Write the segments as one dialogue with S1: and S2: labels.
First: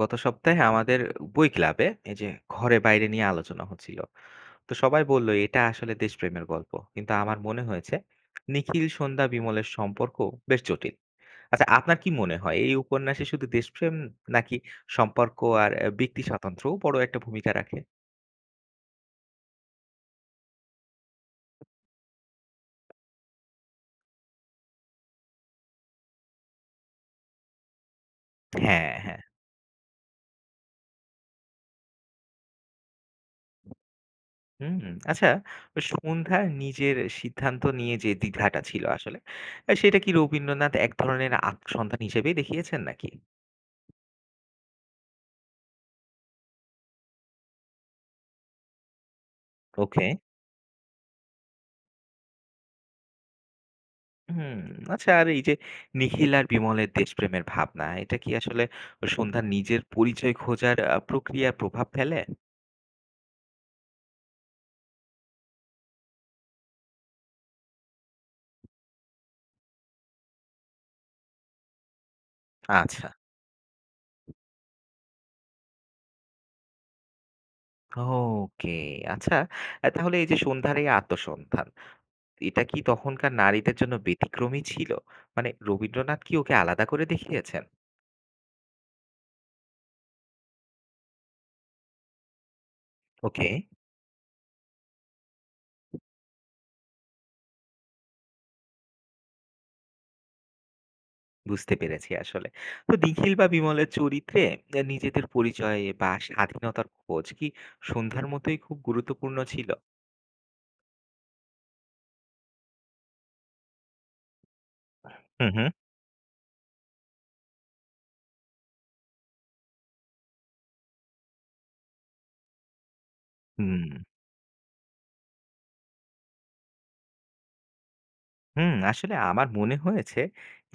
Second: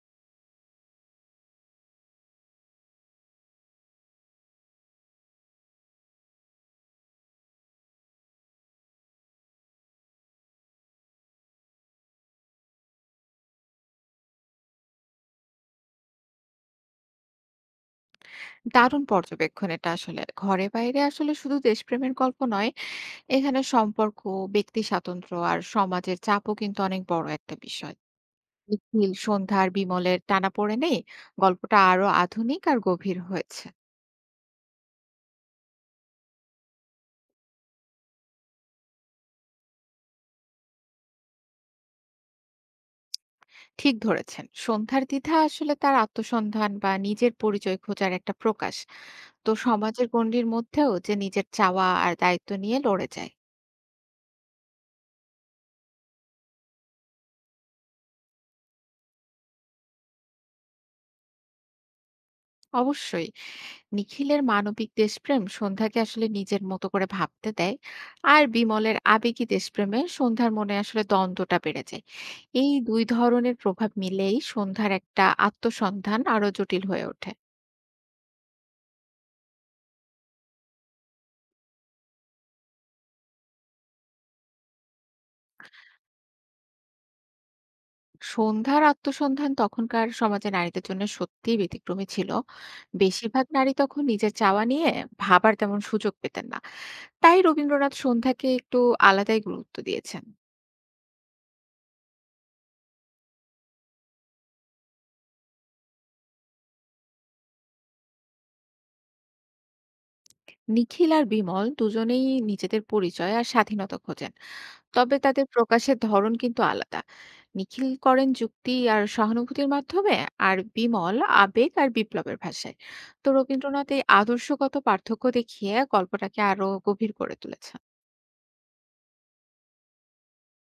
S1: গত সপ্তাহে আমাদের বই ক্লাবে এই যে ঘরে বাইরে নিয়ে আলোচনা হচ্ছিল। তো সবাই বললো এটা আসলে দেশপ্রেমের গল্প, কিন্তু আমার মনে হয়েছে নিখিল সন্ধ্যা বিমলের সম্পর্ক বেশ জটিল। আচ্ছা, আপনার কি মনে হয় এই উপন্যাসে শুধু দেশপ্রেম নাকি সম্পর্ক আর ব্যক্তি স্বাতন্ত্র্যও বড় একটা ভূমিকা রাখে?
S2: দারুণ পর্যবেক্ষণ এটা আসলে। ঘরে বাইরে আসলে শুধু দেশপ্রেমের গল্প নয়, এখানে সম্পর্ক, ব্যক্তি স্বাতন্ত্র্য আর সমাজের চাপও কিন্তু অনেক বড় একটা বিষয়।
S1: হ্যাঁ,
S2: নিখিল,
S1: হ্যাঁ।
S2: সন্ধ্যা আর বিমলের টানাপোড়েনেই গল্পটা আরো আধুনিক আর গভীর হয়েছে।
S1: হুম। আচ্ছা, সন্ধ্যার নিজের সিদ্ধান্ত নিয়ে যে দ্বিধাটা ছিল আসলে সেটা কি রবীন্দ্রনাথ এক ধরনের আত্মসন্ধান হিসেবেই দেখিয়েছেন নাকি?
S2: ঠিক ধরেছেন। সন্ধ্যার দ্বিধা আসলে তার আত্মসন্ধান বা নিজের পরিচয় খোঁজার একটা প্রকাশ। তো
S1: ওকে।
S2: সমাজের গণ্ডির মধ্যেও যে নিজের চাওয়া আর দায়িত্ব নিয়ে লড়ে যায়।
S1: হুম, আচ্ছা। আর এই যে নিখিল আর বিমলের দেশপ্রেমের ভাবনা, এটা কি আসলে সন্ধ্যার নিজের পরিচয় খোঁজার প্রক্রিয়ার প্রভাব ফেলে?
S2: অবশ্যই। নিখিলের মানবিক দেশপ্রেম সন্ধ্যাকে আসলে নিজের মতো করে ভাবতে দেয়। আর বিমলের আবেগী দেশপ্রেমে সন্ধ্যার মনে আসলে দ্বন্দ্বটা বেড়ে যায়। এই দুই
S1: আচ্ছা।
S2: ধরনের প্রভাব মিলেই সন্ধ্যার একটা আত্মসন্ধান আরো জটিল হয়ে ওঠে।
S1: ওকে, আচ্ছা। তাহলে এই যে সন্ধ্যার এই আত্মসন্ধান, এটা কি তখনকার নারীদের জন্য ব্যতিক্রমী ছিল? মানে রবীন্দ্রনাথ কি ওকে আলাদা করে দেখিয়েছেন?
S2: সন্ধ্যার আত্মসন্ধান তখনকার সমাজে নারীদের জন্য সত্যিই ব্যতিক্রমী ছিল। বেশিরভাগ
S1: ওকে,
S2: নারী তখন নিজের চাওয়া নিয়ে ভাবার তেমন সুযোগ পেতেন না। তাই রবীন্দ্রনাথ সন্ধ্যাকে একটু আলাদাই গুরুত্ব দিয়েছেন।
S1: বুঝতে পেরেছি আসলে। তো নিখিল বা বিমলের চরিত্রে নিজেদের পরিচয় বা স্বাধীনতার খোঁজ কি সন্ধ্যার মতোই খুব গুরুত্বপূর্ণ ছিল?
S2: নিখিল আর বিমল দুজনেই নিজেদের পরিচয় আর স্বাধীনতা খোঁজেন, তবে তাদের
S1: হুম, হুম।
S2: প্রকাশের ধরন কিন্তু আলাদা। নিখিল করেন যুক্তি আর সহানুভূতির মাধ্যমে, আর বিমল আবেগ আর বিপ্লবের ভাষায়। তো রবীন্দ্রনাথ
S1: হুম।
S2: এই আদর্শগত পার্থক্য দেখিয়ে গল্পটাকে আরো গভীর করে তুলেছেন।
S1: হুম, আসলে আমার মনে হয়েছে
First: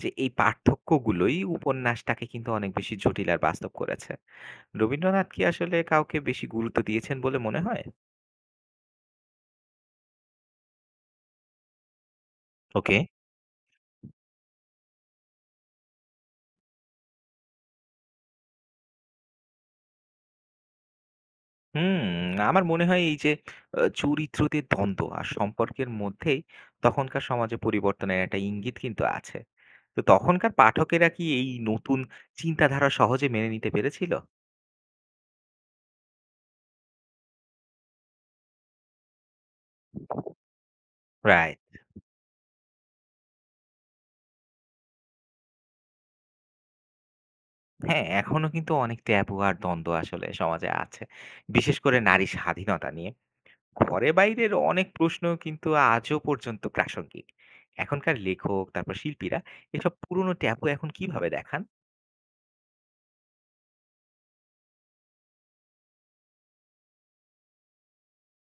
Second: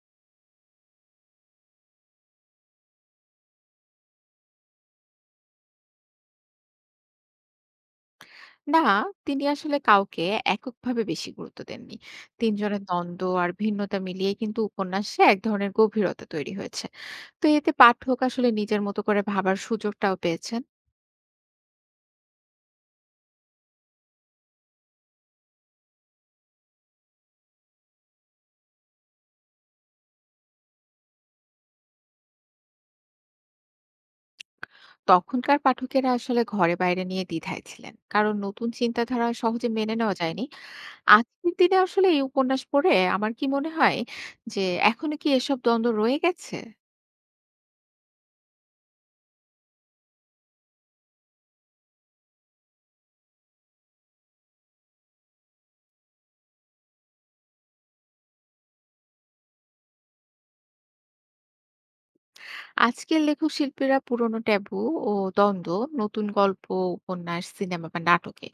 S1: যে এই পার্থক্যগুলোই উপন্যাসটাকে কিন্তু অনেক বেশি জটিল আর বাস্তব করেছে। রবীন্দ্রনাথ কি আসলে কাউকে বেশি গুরুত্ব দিয়েছেন বলে মনে হয়?
S2: না, তিনি আসলে কাউকে এককভাবে বেশি গুরুত্ব দেননি। তিনজনের
S1: ওকে।
S2: দ্বন্দ্ব আর ভিন্নতা মিলিয়ে কিন্তু উপন্যাসে এক ধরনের গভীরতা তৈরি হয়েছে। তো এতে পাঠক আসলে নিজের মতো করে ভাবার সুযোগটাও পেয়েছেন।
S1: হুম, আমার মনে হয় এই যে চরিত্রদের দ্বন্দ্ব আর সম্পর্কের মধ্যেই তখনকার সমাজে পরিবর্তনের একটা ইঙ্গিত কিন্তু আছে। তো তখনকার পাঠকেরা কি এই নতুন চিন্তাধারা সহজে মেনে নিতে পেরেছিল?
S2: তখনকার পাঠকেরা আসলে ঘরে বাইরে নিয়ে দ্বিধায় ছিলেন, কারণ নতুন চিন্তাধারা সহজে মেনে নেওয়া যায়নি। আজকের
S1: রাইট।
S2: দিনে আসলে এই উপন্যাস পড়ে আমার কি মনে হয় যে এখনো কি এসব দ্বন্দ্ব রয়ে গেছে?
S1: হ্যাঁ, এখনো কিন্তু অনেক ট্যাবু আর দ্বন্দ্ব আসলে সমাজে আছে। বিশেষ করে নারী স্বাধীনতা নিয়ে। ঘরে বাইরের অনেক প্রশ্ন কিন্তু আজও পর্যন্ত প্রাসঙ্গিক। এখনকার লেখক তারপর শিল্পীরা এসব পুরনো ট্যাবু এখন কিভাবে দেখান?
S2: আজকের লেখক শিল্পীরা পুরনো ট্যাবু ও দ্বন্দ্ব নতুন গল্প, উপন্যাস, সিনেমা বা নাটকে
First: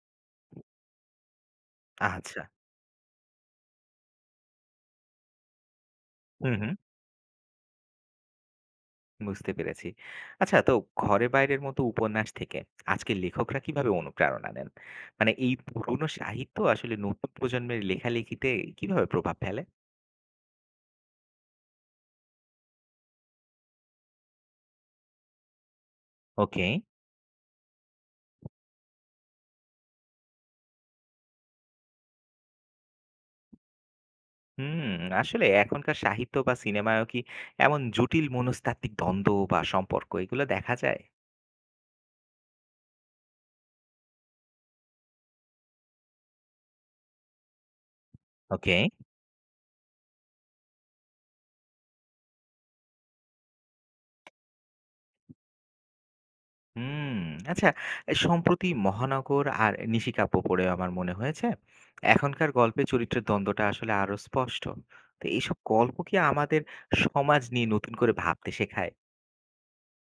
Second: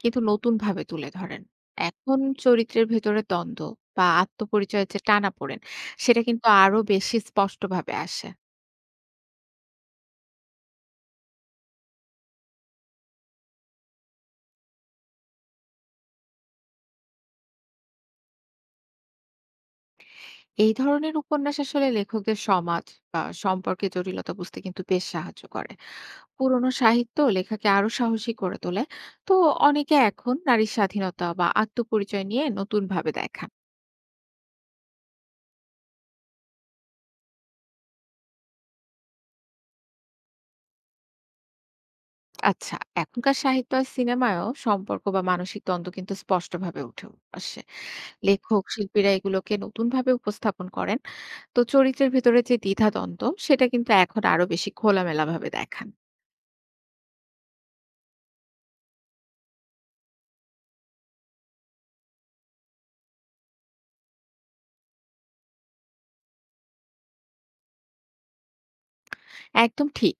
S2: কিন্তু নতুন ভাবে তুলে ধরেন। এখন
S1: আচ্ছা।
S2: চরিত্রের ভেতরে দ্বন্দ্ব বা আত্মপরিচয়ের যে টানাপোড়েন, সেটা কিন্তু
S1: হুম, হুম।
S2: আরো বেশি স্পষ্টভাবে আসে।
S1: বুঝতে পেরেছি। আচ্ছা, তো ঘরে বাইরের মতো উপন্যাস থেকে আজকের লেখকরা কিভাবে অনুপ্রেরণা নেন? মানে এই পুরনো সাহিত্য আসলে নতুন প্রজন্মের লেখালেখিতে কিভাবে প্রভাব ফেলে?
S2: এই ধরনের উপন্যাস আসলে লেখকদের সমাজ বা সম্পর্কে জটিলতা বুঝতে কিন্তু বেশ সাহায্য করে।
S1: ওকে।
S2: পুরনো সাহিত্য লেখাকে আরো সাহসী করে তোলে। তো অনেকে এখন নারীর স্বাধীনতা বা আত্মপরিচয় নিয়ে নতুন ভাবে দেখান।
S1: হুম। আসলে এখনকার সাহিত্য বা সিনেমায়ও কি এমন জটিল মনস্তাত্ত্বিক দ্বন্দ্ব বা সম্পর্ক এগুলো দেখা যায়?
S2: আচ্ছা, এখনকার সাহিত্য আর সিনেমায়ও সম্পর্ক বা মানসিক দ্বন্দ্ব কিন্তু স্পষ্টভাবে উঠে আসে। লেখক
S1: ওকে।
S2: শিল্পীরা এগুলোকে নতুন ভাবে উপস্থাপন করেন। তো চরিত্রের ভেতরে যে দ্বিধা দ্বন্দ্ব, সেটা কিন্তু এখন আরো বেশি খোলামেলা ভাবে দেখান।
S1: হুম, আচ্ছা। এ সম্প্রতি 'মহানগর' আর 'নিশিকাপ্পু' পড়ে আমার মনে হয়েছে, এখনকার গল্পে চরিত্রের দ্বন্দ্বটা আসলে আরো স্পষ্ট। তো এইসব গল্প কি আমাদের সমাজ নিয়ে নতুন করে ভাবতে শেখায়?
S2: একদম ঠিক।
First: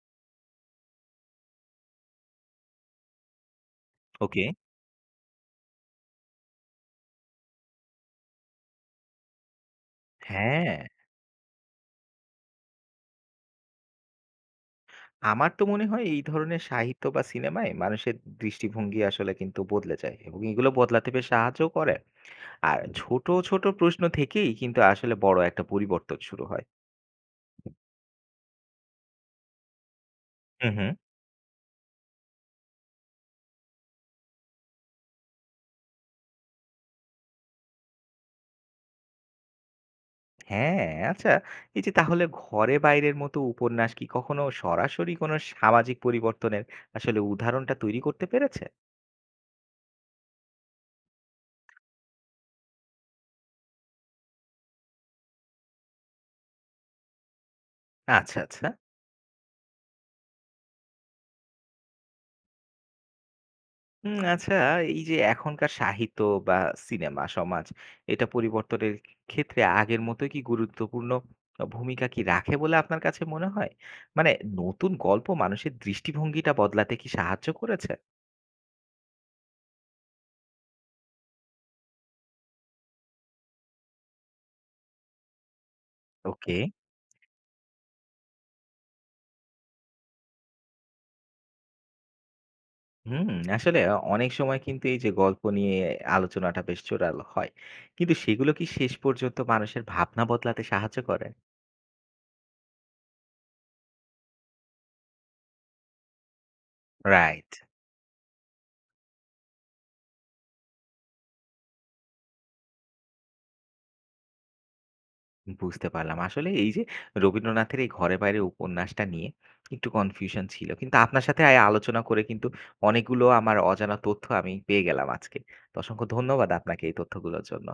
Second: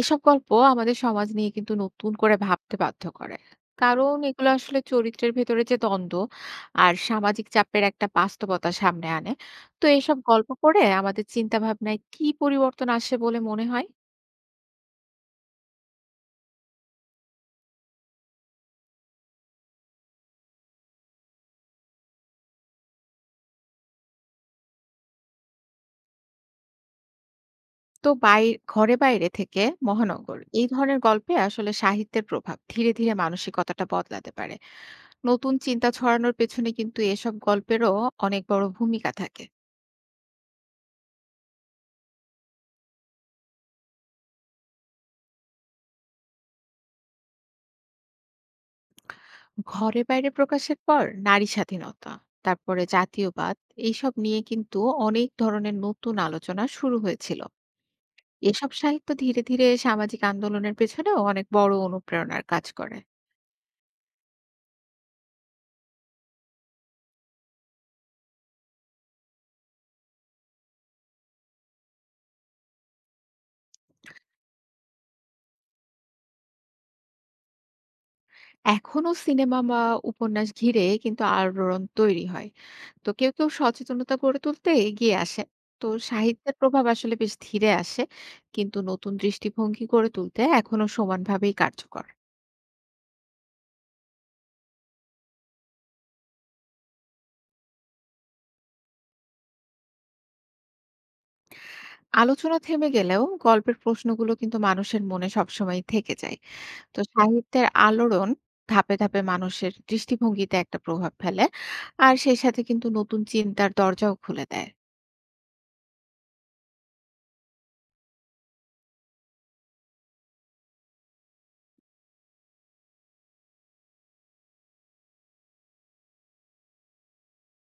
S2: এসব গল্প আমাদের সমাজ নিয়ে কিন্তু নতুন করে ভাবতে বাধ্য করে। কারণ
S1: ওকে।
S2: এগুলো আসলে চরিত্রের ভেতরে যে দ্বন্দ্ব আর সামাজিক চাপের একটা বাস্তবতা সামনে আনে। তো এসব গল্প
S1: হ্যাঁ,
S2: পড়ে আমাদের চিন্তাভাবনায় কি পরিবর্তন আসে বলে মনে হয়?
S1: আমার তো মনে হয় এই ধরনের সাহিত্য বা সিনেমায় মানুষের দৃষ্টিভঙ্গি আসলে কিন্তু বদলে যায় এবং এগুলো বদলাতে বেশ সাহায্য করে। আর ছোট, ছোট প্রশ্ন থেকেই কিন্তু আসলে বড় একটা পরিবর্তন শুরু হয়।
S2: তো ঘরে বাইরে থেকে মহানগর এই
S1: হুম, হুম।
S2: ধরনের গল্পে আসলে সাহিত্যের প্রভাব ধীরে, ধীরে মানসিকতাটা বদলাতে পারে। নতুন চিন্তা ছড়ানোর পেছনে কিন্তু এসব গল্পেরও অনেক বড় ভূমিকা থাকে।
S1: হ্যাঁ, আচ্ছা। এই যে তাহলে ঘরে বাইরের মতো উপন্যাস কি কখনো সরাসরি কোনো সামাজিক পরিবর্তনের আসলে উদাহরণটা তৈরি করতে পেরেছে?
S2: ঘরে বাইরে প্রকাশের পর নারী স্বাধীনতা, তারপরে জাতীয়বাদ, এইসব নিয়ে কিন্তু অনেক ধরনের নতুন আলোচনা শুরু হয়েছিল।
S1: আচ্ছা, আচ্ছা।
S2: এসব সাহিত্য ধীরে ধীরে সামাজিক আন্দোলনের পেছনেও অনেক বড় অনুপ্রেরণার কাজ করে।
S1: আচ্ছা, এই যে এখনকার সাহিত্য বা সিনেমা সমাজ, এটা পরিবর্তনের ক্ষেত্রে আগের মতোই কি গুরুত্বপূর্ণ ভূমিকা কি রাখে বলে আপনার কাছে মনে হয়? মানে নতুন গল্প মানুষের দৃষ্টিভঙ্গিটা বদলাতে কি সাহায্য করেছে?
S2: এখনো সিনেমা বা উপন্যাস ঘিরে কিন্তু আলোড়ন তৈরি হয়। তো কেউ কেউ সচেতনতা গড়ে তুলতে এগিয়ে আসে। তো সাহিত্যের
S1: ওকে।
S2: প্রভাব আসলে বেশ ধীরে আসে, কিন্তু নতুন দৃষ্টিভঙ্গি গড়ে তুলতে এখনো সমানভাবেই কার্যকর।
S1: হুম, আসলে অনেক সময় কিন্তু এই যে গল্প নিয়ে আলোচনাটা বেশ জোরালো হয়। কিন্তু সেগুলো কি শেষ পর্যন্ত মানুষের ভাবনা বদলাতে সাহায্য করে?
S2: আলোচনা থেমে গেলেও গল্পের প্রশ্নগুলো কিন্তু মানুষের মনে সবসময় থেকে যায়। তো
S1: রাইট।
S2: সাহিত্যের আলোড়ন ধাপে, ধাপে মানুষের দৃষ্টিভঙ্গিতে একটা প্রভাব ফেলে। আর সেই সাথে কিন্তু নতুন চিন্তার দরজাও খুলে দেয়।
S1: বুঝতে পারলাম। আসলে এই যে রবীন্দ্রনাথের এই ঘরে বাইরে উপন্যাসটা নিয়ে একটু কনফিউশন ছিল। কিন্তু আপনার সাথে আলোচনা করে কিন্তু অনেকগুলো আমার অজানা তথ্য আমি পেয়ে গেলাম আজকে। তো অসংখ্য ধন্যবাদ আপনাকে এই তথ্যগুলোর জন্য।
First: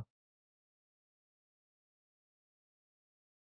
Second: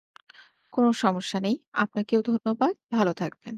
S2: কোনো সমস্যা নেই। আপনাকেও ধন্যবাদ। ভালো থাকবেন।